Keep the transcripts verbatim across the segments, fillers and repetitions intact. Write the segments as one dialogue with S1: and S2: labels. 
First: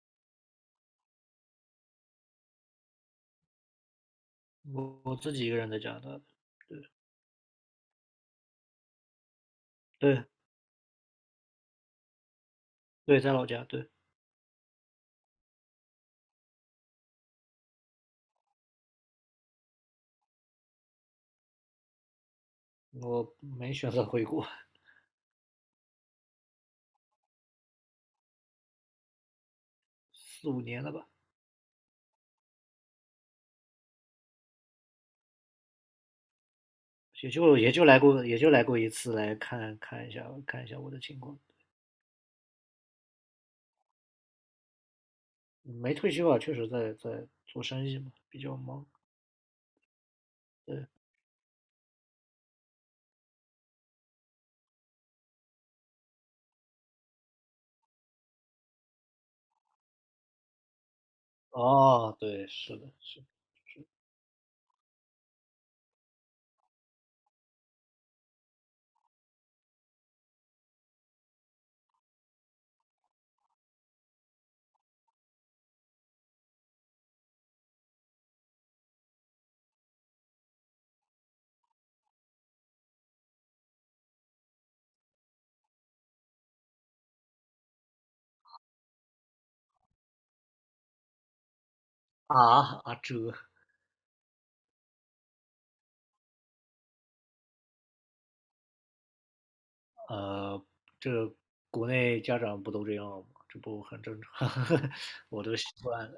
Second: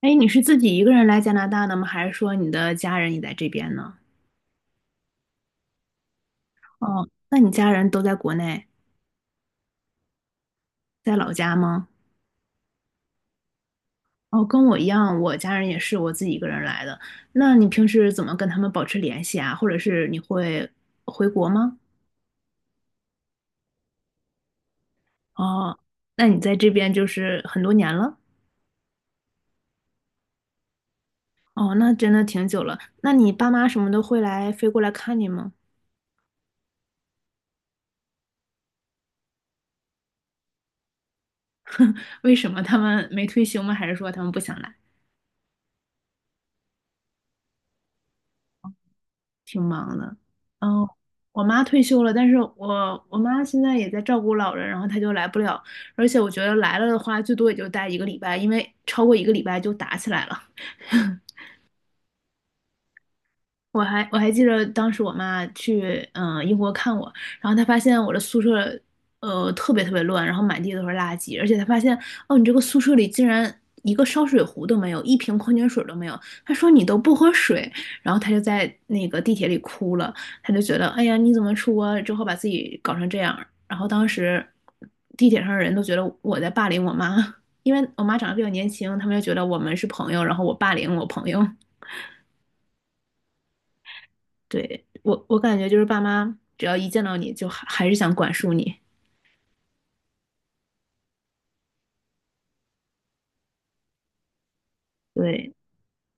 S1: 哎，你是自己一个人来加拿大的吗？还是说你的家人也在这边呢？
S2: 我我自己一个人在加拿大的，对
S1: 哦，那你家人都在国内，
S2: 对
S1: 在老家吗？
S2: 对，在老家，对。
S1: 哦，跟我一样，我家人也是我自己一个人来的。那你平时怎么跟他们保持联系啊？或者是你会回国吗？
S2: 我没选择回国。
S1: 哦，那你在这边就是很多年了？
S2: 四五年了吧。
S1: 哦，那真的挺久了。那你爸妈什么的会来飞过来看你吗？
S2: 也就也就来过，也就来过一次，来看看一下看一下我的情况。
S1: 为什么他们没退休吗？还是说他们不想来？
S2: 嗯没退休啊，确实在在做生意嘛，比较忙。
S1: 挺忙的。然
S2: 对，
S1: 后我妈退休了，但是我我妈现在也在照顾老人，然后她就来不了，而且我觉得来了的话，最多也就待一个礼拜，因为超过一个礼拜就打起来了。
S2: 哦，对，是的，是的是
S1: 我
S2: 的
S1: 还我还记得当时我妈去嗯、呃英国看我，然后她发现我的宿舍呃特别特别乱，然后满地都是垃圾，而且她发现哦你这个宿舍里竟然一个烧水壶都没有，一瓶矿泉水都没有，她说你都不喝水，然后她就在那个地铁里哭了，她就觉得哎呀你怎么出国之后把自己搞成这样，然后当时地铁上的人都觉得我在霸凌我妈，因为我妈长得比较年轻，他们就觉得我们是朋友，然后我霸凌我朋友。
S2: 啊啊这
S1: 对，我我感觉就是爸妈只要一见到你就还还是想管束你。
S2: 呃这国内家长不都这样吗？这不很正常。我
S1: 对，
S2: 都习惯了。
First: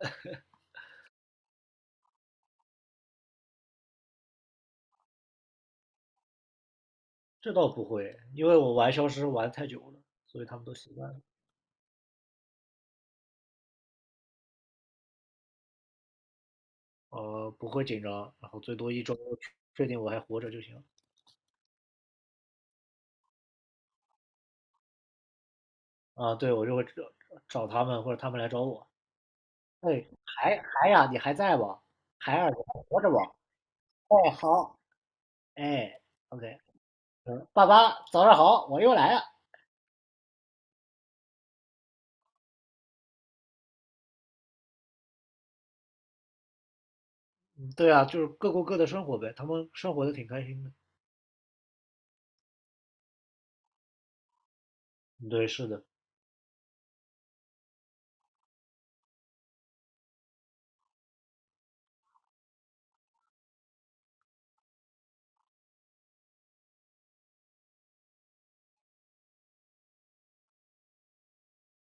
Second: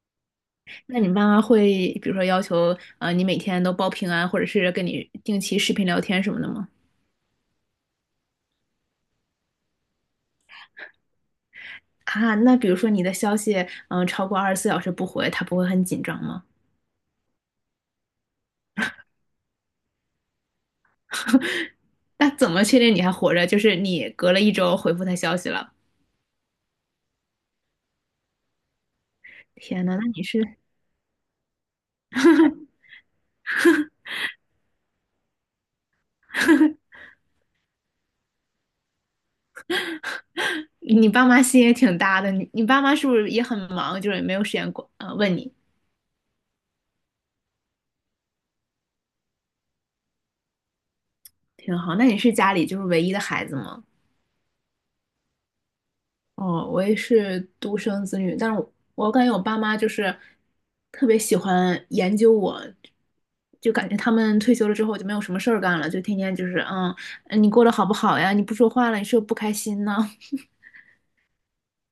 S1: 那你爸妈会比如说要求呃你每天都报平安，或者是跟你定期视频聊天什么的吗？
S2: 这倒不会，因为我玩消失玩太久了，所以他们都习惯了。
S1: 啊，那比如说你的消息嗯、呃超过二十四小时不回，他不会很紧张吗？
S2: 呃，不会紧张，然后最多一周确定我还活着就行。
S1: 那怎么确定你还活着？就是你隔了一周回复他消息了。
S2: 啊，对，我就会找找他们，或者他们来找我。
S1: 天呐，
S2: 哎，
S1: 那你是
S2: 海海呀，你还在不？海尔，你还活着不？哎，好，哎，OK，嗯，爸爸，早上好，我又来了。
S1: 你爸妈心也挺大的，你你爸妈是不是也很忙，就是也没有时间管呃问你？
S2: 嗯对啊，就是各过各的生活呗，他们生活的挺开心的。
S1: 挺好，那你是家里就是唯一的孩子吗？
S2: 嗯对，是的。
S1: 哦，我也是独生子女，但是我我感觉我爸妈就是特别喜欢研究我，就感觉他们退休了之后就没有什么事儿干了，就天天就是嗯，呃你过得好不好呀？你不说话了，你是不是不开心呢？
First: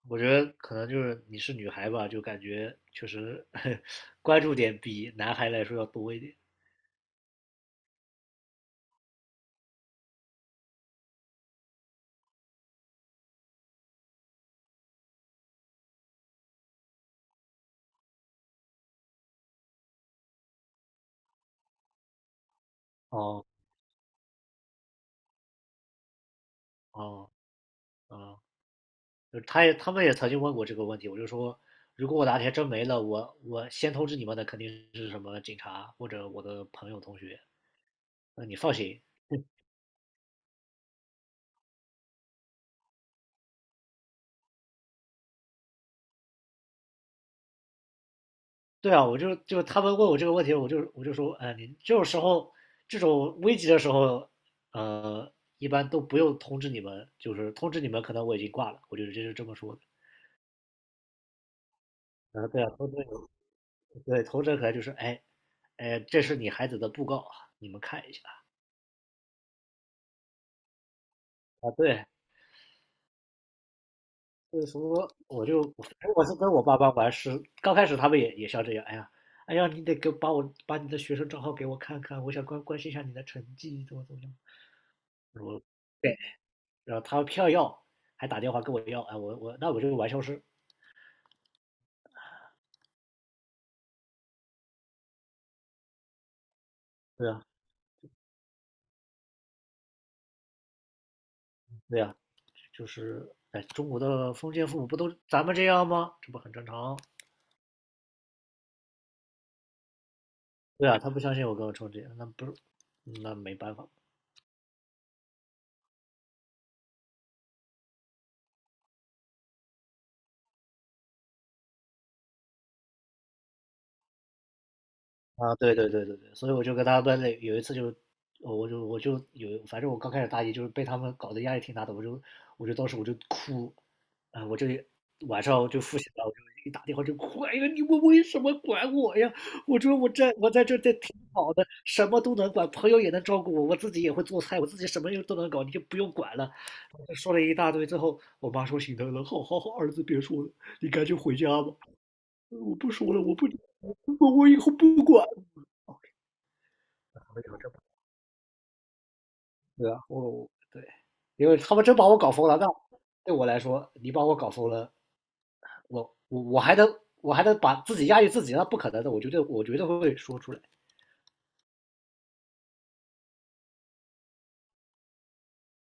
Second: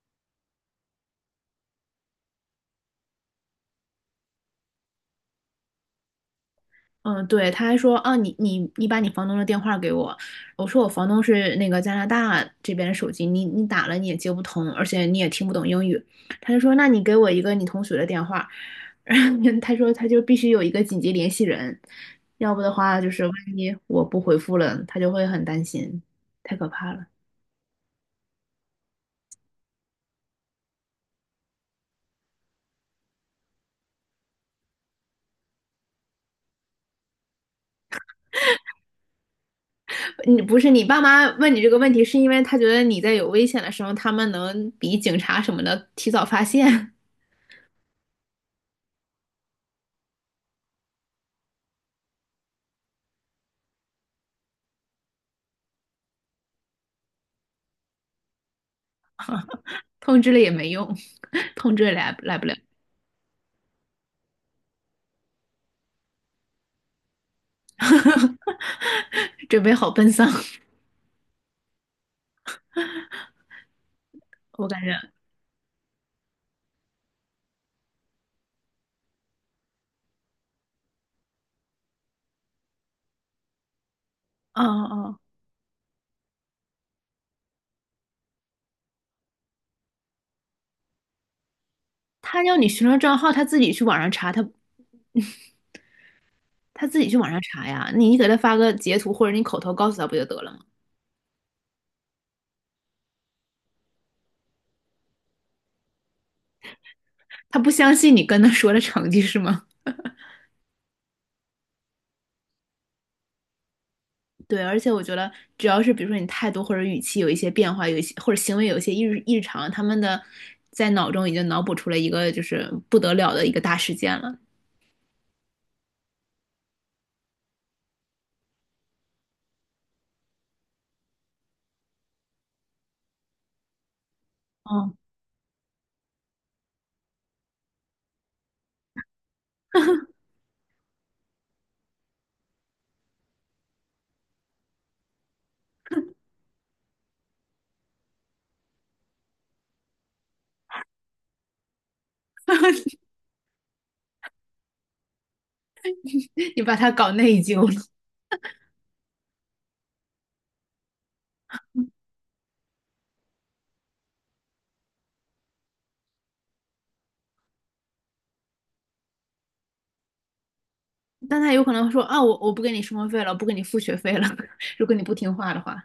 S2: 我觉得可能就是你是女孩吧，就感觉确实 关注点比男孩来说要多一点。
S1: 嗯，对，他还说啊，你你你把你房东的电话给我，我说我房东是那个加拿大这边的手机，你你打了你也接不通，而且你也听不懂英语，他就说那你给我一个你同学的电话，他说他就必须有一个紧急联系人，要不的话就是万
S2: 哦
S1: 一我不回复了，他就会很担心，太可怕了。
S2: 哦哦。啊就是他也他们也曾经问过这个问题，我就说，如果我哪天真没了，我我先通知你们的肯定是什么警察或者我的朋友同学，那你放心。
S1: 你不是你爸妈问你这个问题，是因为他觉得你在有危险的时候，他们能比警察什么的提早发现，
S2: 对啊，我就就他们问我这个问题，我就我就说，哎，你这种时候这种危急的时候，呃，一般都不用通知你们，就是通知你们可能我已经挂了，我就直接就这么说
S1: 通知了也没用，通知也来来
S2: 的。
S1: 不
S2: 啊，
S1: 了。
S2: 对啊，通知你们对通知可能就是，哎哎，这是你孩子的布告啊，你们看一下。
S1: 准备好奔丧。
S2: 啊，对，所
S1: 我
S2: 以
S1: 感觉，
S2: 说，我就我是跟我爸爸玩是，刚开始他们也也像这样，哎呀，哎呀，你得给把我把你的学生账号给我看看，我想关关心一下你的成绩怎么怎么样。
S1: 哦哦，
S2: 我对，然后他票偏要，还打电话跟我要，哎，我我那我就是玩消失。
S1: 他要你学生账号，他自己去网上查，他他自己去
S2: 对
S1: 网上
S2: 啊，
S1: 查呀。你给他发个截图，或者你口头告诉他不就得了吗？
S2: 对啊，就是哎，中国的封建父母不都咱们这样吗？这不很正常？
S1: 他不相信你跟他说的成绩是吗？
S2: 对啊，他不相信我跟我说这样，那不是，那没办法。
S1: 对，而且我觉得，只要是比如说你态度或者语气有一些变化，有一些或者行为有一些异异常，他们的在脑中已经脑补出了一个就是不得了的一个大事件了。
S2: 啊，对对对对对，所以我就跟他们那有一次就，呃我就我就有，反正我刚开始大一就是被他们搞得压力挺大的，我就我就当时我就哭。啊、我就
S1: 哦，
S2: 晚上就复习了，我就一打电话就哭，哎呀，你们为什么管我呀？我说我在我在这这挺好的，什么都能管，朋友也能照顾我，我自己也会做菜，我自己什么又都能搞，你就不用管了。就说了一大堆之后，我妈说心疼了，好好好，儿子别说了，你赶紧回家吧。我不 说了，我不，我我以后不管。
S1: 你把他搞
S2: 他
S1: 内
S2: 们聊
S1: 疚
S2: 这
S1: 了。
S2: 对啊，我对，因为他们真把我搞疯了，那对我来说，你把我搞疯了，我我我还能我还能把自己压抑自己，那不可能的，我绝对我绝对会说出来。
S1: 但他有可能会说啊，我我不给你生活费了，不给你付学费了，如果你不听话的话，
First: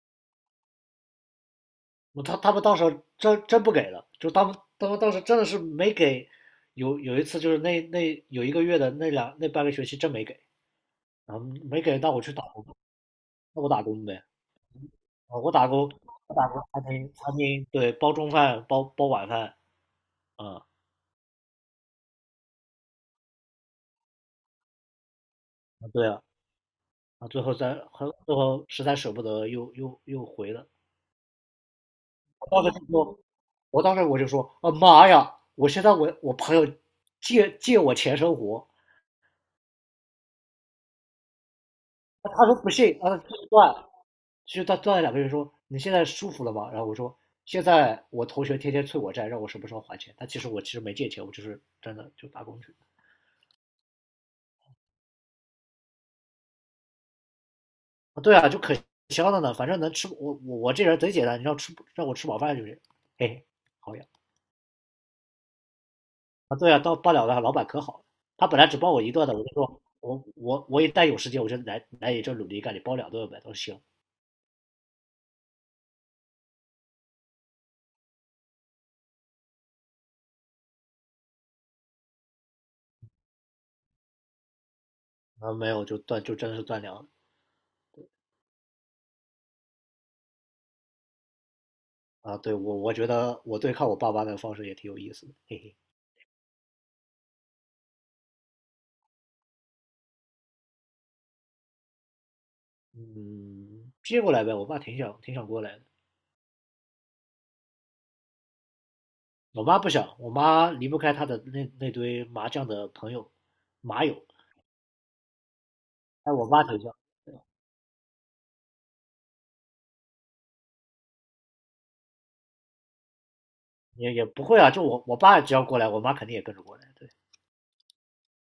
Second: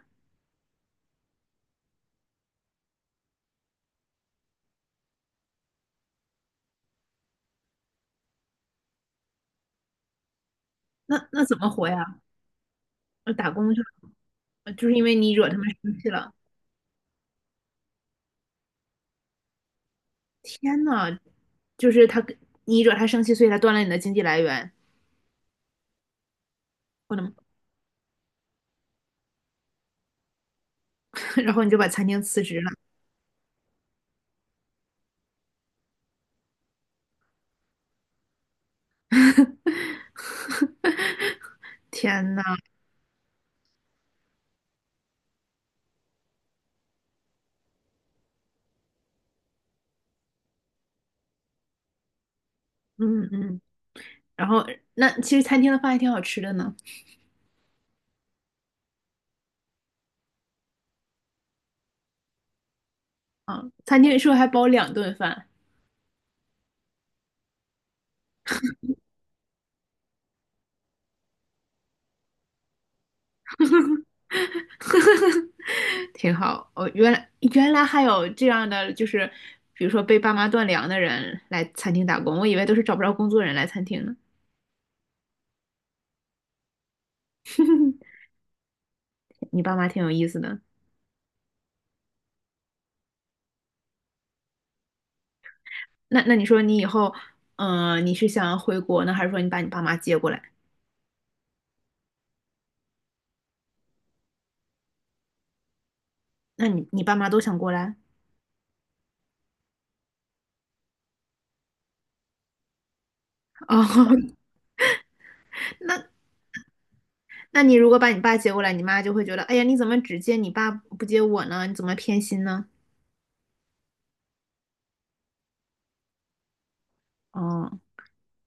S2: 我他他们到时候真真不给了，就他们他们当时真的是没给，有有一次就是那那有一个月的那两那半个学期真没给，
S1: 那
S2: 然
S1: 那
S2: 后
S1: 怎么
S2: 没
S1: 活
S2: 给，那
S1: 呀？
S2: 我去打工，
S1: 呃打
S2: 那我
S1: 工
S2: 打
S1: 就
S2: 工呗。
S1: 呃就是因为你
S2: 啊，
S1: 惹
S2: 我
S1: 他们
S2: 打工
S1: 生气了。
S2: 我打工餐厅餐厅对包中饭包包晚饭。啊、
S1: 天呐，就是他跟你惹他生气，所以他断了你的经济来源，
S2: 嗯，对啊。
S1: 我的
S2: 啊，
S1: 妈
S2: 最后在，后最后实在舍不得又，又又回了。
S1: 然后你就把餐厅辞职
S2: 我
S1: 了。
S2: 当时就说，我当时我就说，啊妈呀！我现在我我朋友借借我钱生活。
S1: 天呐，
S2: 他说不信，啊继续断。其实他断了两个月说，你现在舒服了吗？然后我说现在我同学天天催我债，让我什么时候还钱？他其实我其实没借钱，我就是真的就打工去。
S1: 嗯嗯，然后那其实餐厅的饭还挺好吃的呢，
S2: 啊，对啊，就可香了呢，反正能吃我我我这人贼简单，你让吃让我吃饱饭就行。嘿嘿，好
S1: 餐
S2: 呀。
S1: 厅是不是还包两顿饭？
S2: 啊，对啊，到罢了的老板可好了，他本来只包我一顿的，我就说我我我一旦有时间，我就来来你这努力干，你包两顿呗，都行。
S1: 挺好。哦，原来原来还有这样的，就是比如说被爸妈断粮的人来餐厅打工，我以为都是找不着工作人来餐厅呢。
S2: 啊没有就断就真的是断粮。
S1: 你爸妈挺有意思的。
S2: 啊，对，我我觉得我对抗我爸妈的方式也挺有意思的，嘿嘿。
S1: 那那你说你以后，嗯、你是想回国呢，还是说你把你爸妈接过来？
S2: 嗯，接过来呗，我爸挺想挺想过来的。
S1: 那你你爸妈都想过来？
S2: 我妈不想，我妈离不开她的那那堆麻将的朋友，
S1: 哦，
S2: 麻 友，
S1: 那
S2: 但我妈挺想。
S1: 那你如果把你爸接过来，你妈就会觉得，哎呀，你怎么只接你爸不接我呢？你怎么偏心呢？
S2: 也也不会啊，就我我爸只要过来，我妈肯定也跟着过来，对。
S1: 哦，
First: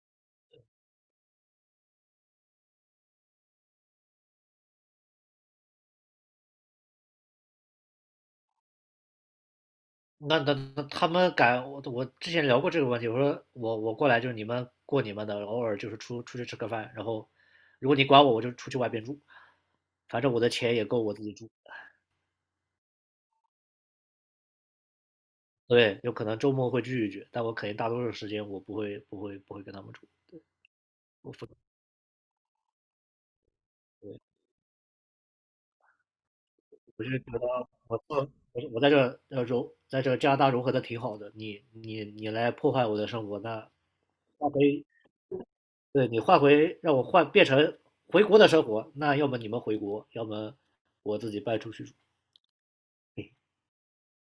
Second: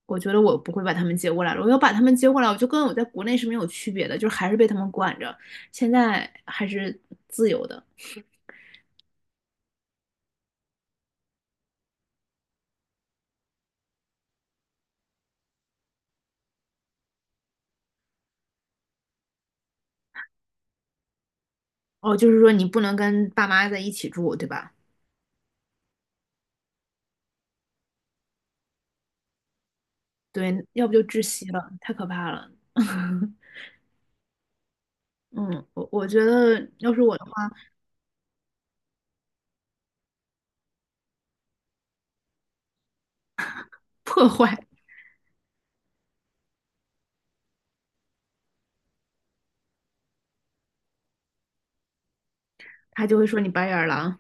S1: 我觉得我不会把他们接过来了。我要把他们接过来，我就跟我在国内是没有区别的，就是还是被他们管着。现在还是自由的。
S2: 那那那他们敢我我之前聊过这个问题，我说我我过来就是你们过你们的，偶尔就是出出去吃个饭，然后如果你管我，我就出去外边住。反正我的钱也够我自己住。
S1: 哦，就是说你不能跟爸妈在一起住，对吧？
S2: 对，有可能周末会聚一聚，但我肯定大多数时间我不会不会不会跟他们住。
S1: 对，要不就窒
S2: 我不
S1: 息
S2: 对，
S1: 了，太可怕了。嗯，我我觉得要是
S2: 我
S1: 我
S2: 是
S1: 的话，
S2: 觉得我做我我在这呃融在这加拿大融合的挺好的，你你你来破坏我的生活，那
S1: 破
S2: 那
S1: 坏
S2: 可以，对你换回让我换变成回国的生活，那要么你们回国，要么我自己搬出去住。
S1: 他就会说你白眼狼，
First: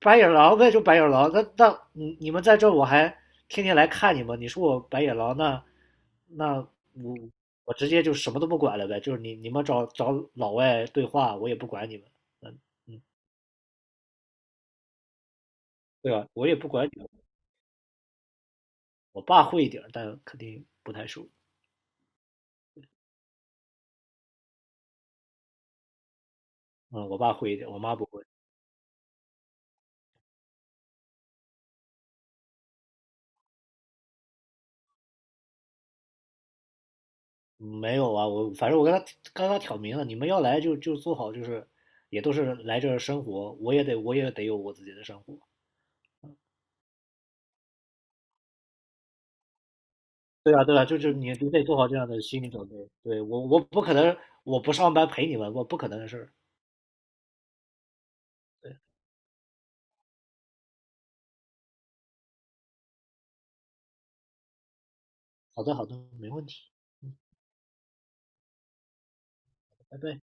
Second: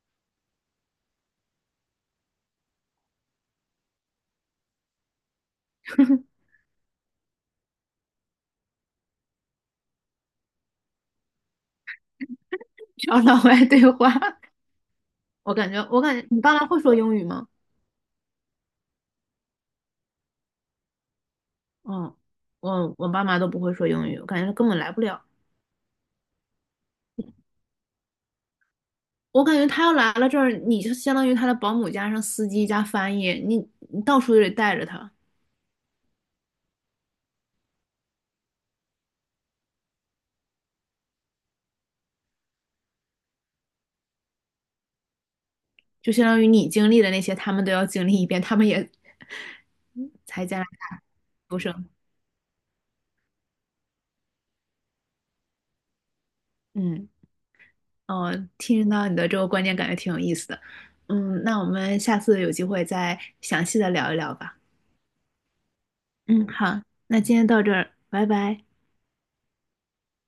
S2: 白眼狼呗，就白眼狼。那那你你们在这儿我还天天来看你们。你说我白眼狼，那那我我直接就什么都不管了呗。就是你你们找找老外对话，我也不管你们。嗯嗯，
S1: 找老外对话。我感觉，我
S2: 对
S1: 感觉
S2: 吧？
S1: 你
S2: 我
S1: 爸
S2: 也
S1: 妈
S2: 不
S1: 会
S2: 管
S1: 说
S2: 你们。
S1: 英语吗？
S2: 我爸会一点但肯定不太熟。
S1: 嗯，我我爸妈都不会说英语，我感觉根本来不了。
S2: 嗯，我爸会一点，我妈不会。
S1: 我感觉他要来了这儿，你就相当于他的保姆加上司机加翻译，你你到处就得带着他，
S2: 没有啊，我反正我跟他刚刚挑明了，你们要来就就做好，就是也都是来这儿生活，我也得我也得有我自己的生活。
S1: 就相当于你经历的那些，他们都要经历一遍，他们也才
S2: 对
S1: 加
S2: 啊，
S1: 拿
S2: 对啊，就
S1: 大
S2: 是你你
S1: 出
S2: 得做
S1: 生。
S2: 好这样的心理准备。对，我我不可能我不上班陪你们，我不可能的事儿。
S1: 嗯，哦，听到你的这个观点，感觉挺有意思的。嗯，那我们下次有机会再详细的聊一聊吧。
S2: 好的，好的，没问
S1: 嗯，
S2: 题。
S1: 好，
S2: 嗯，
S1: 那今天到这儿，拜拜。
S2: 拜拜。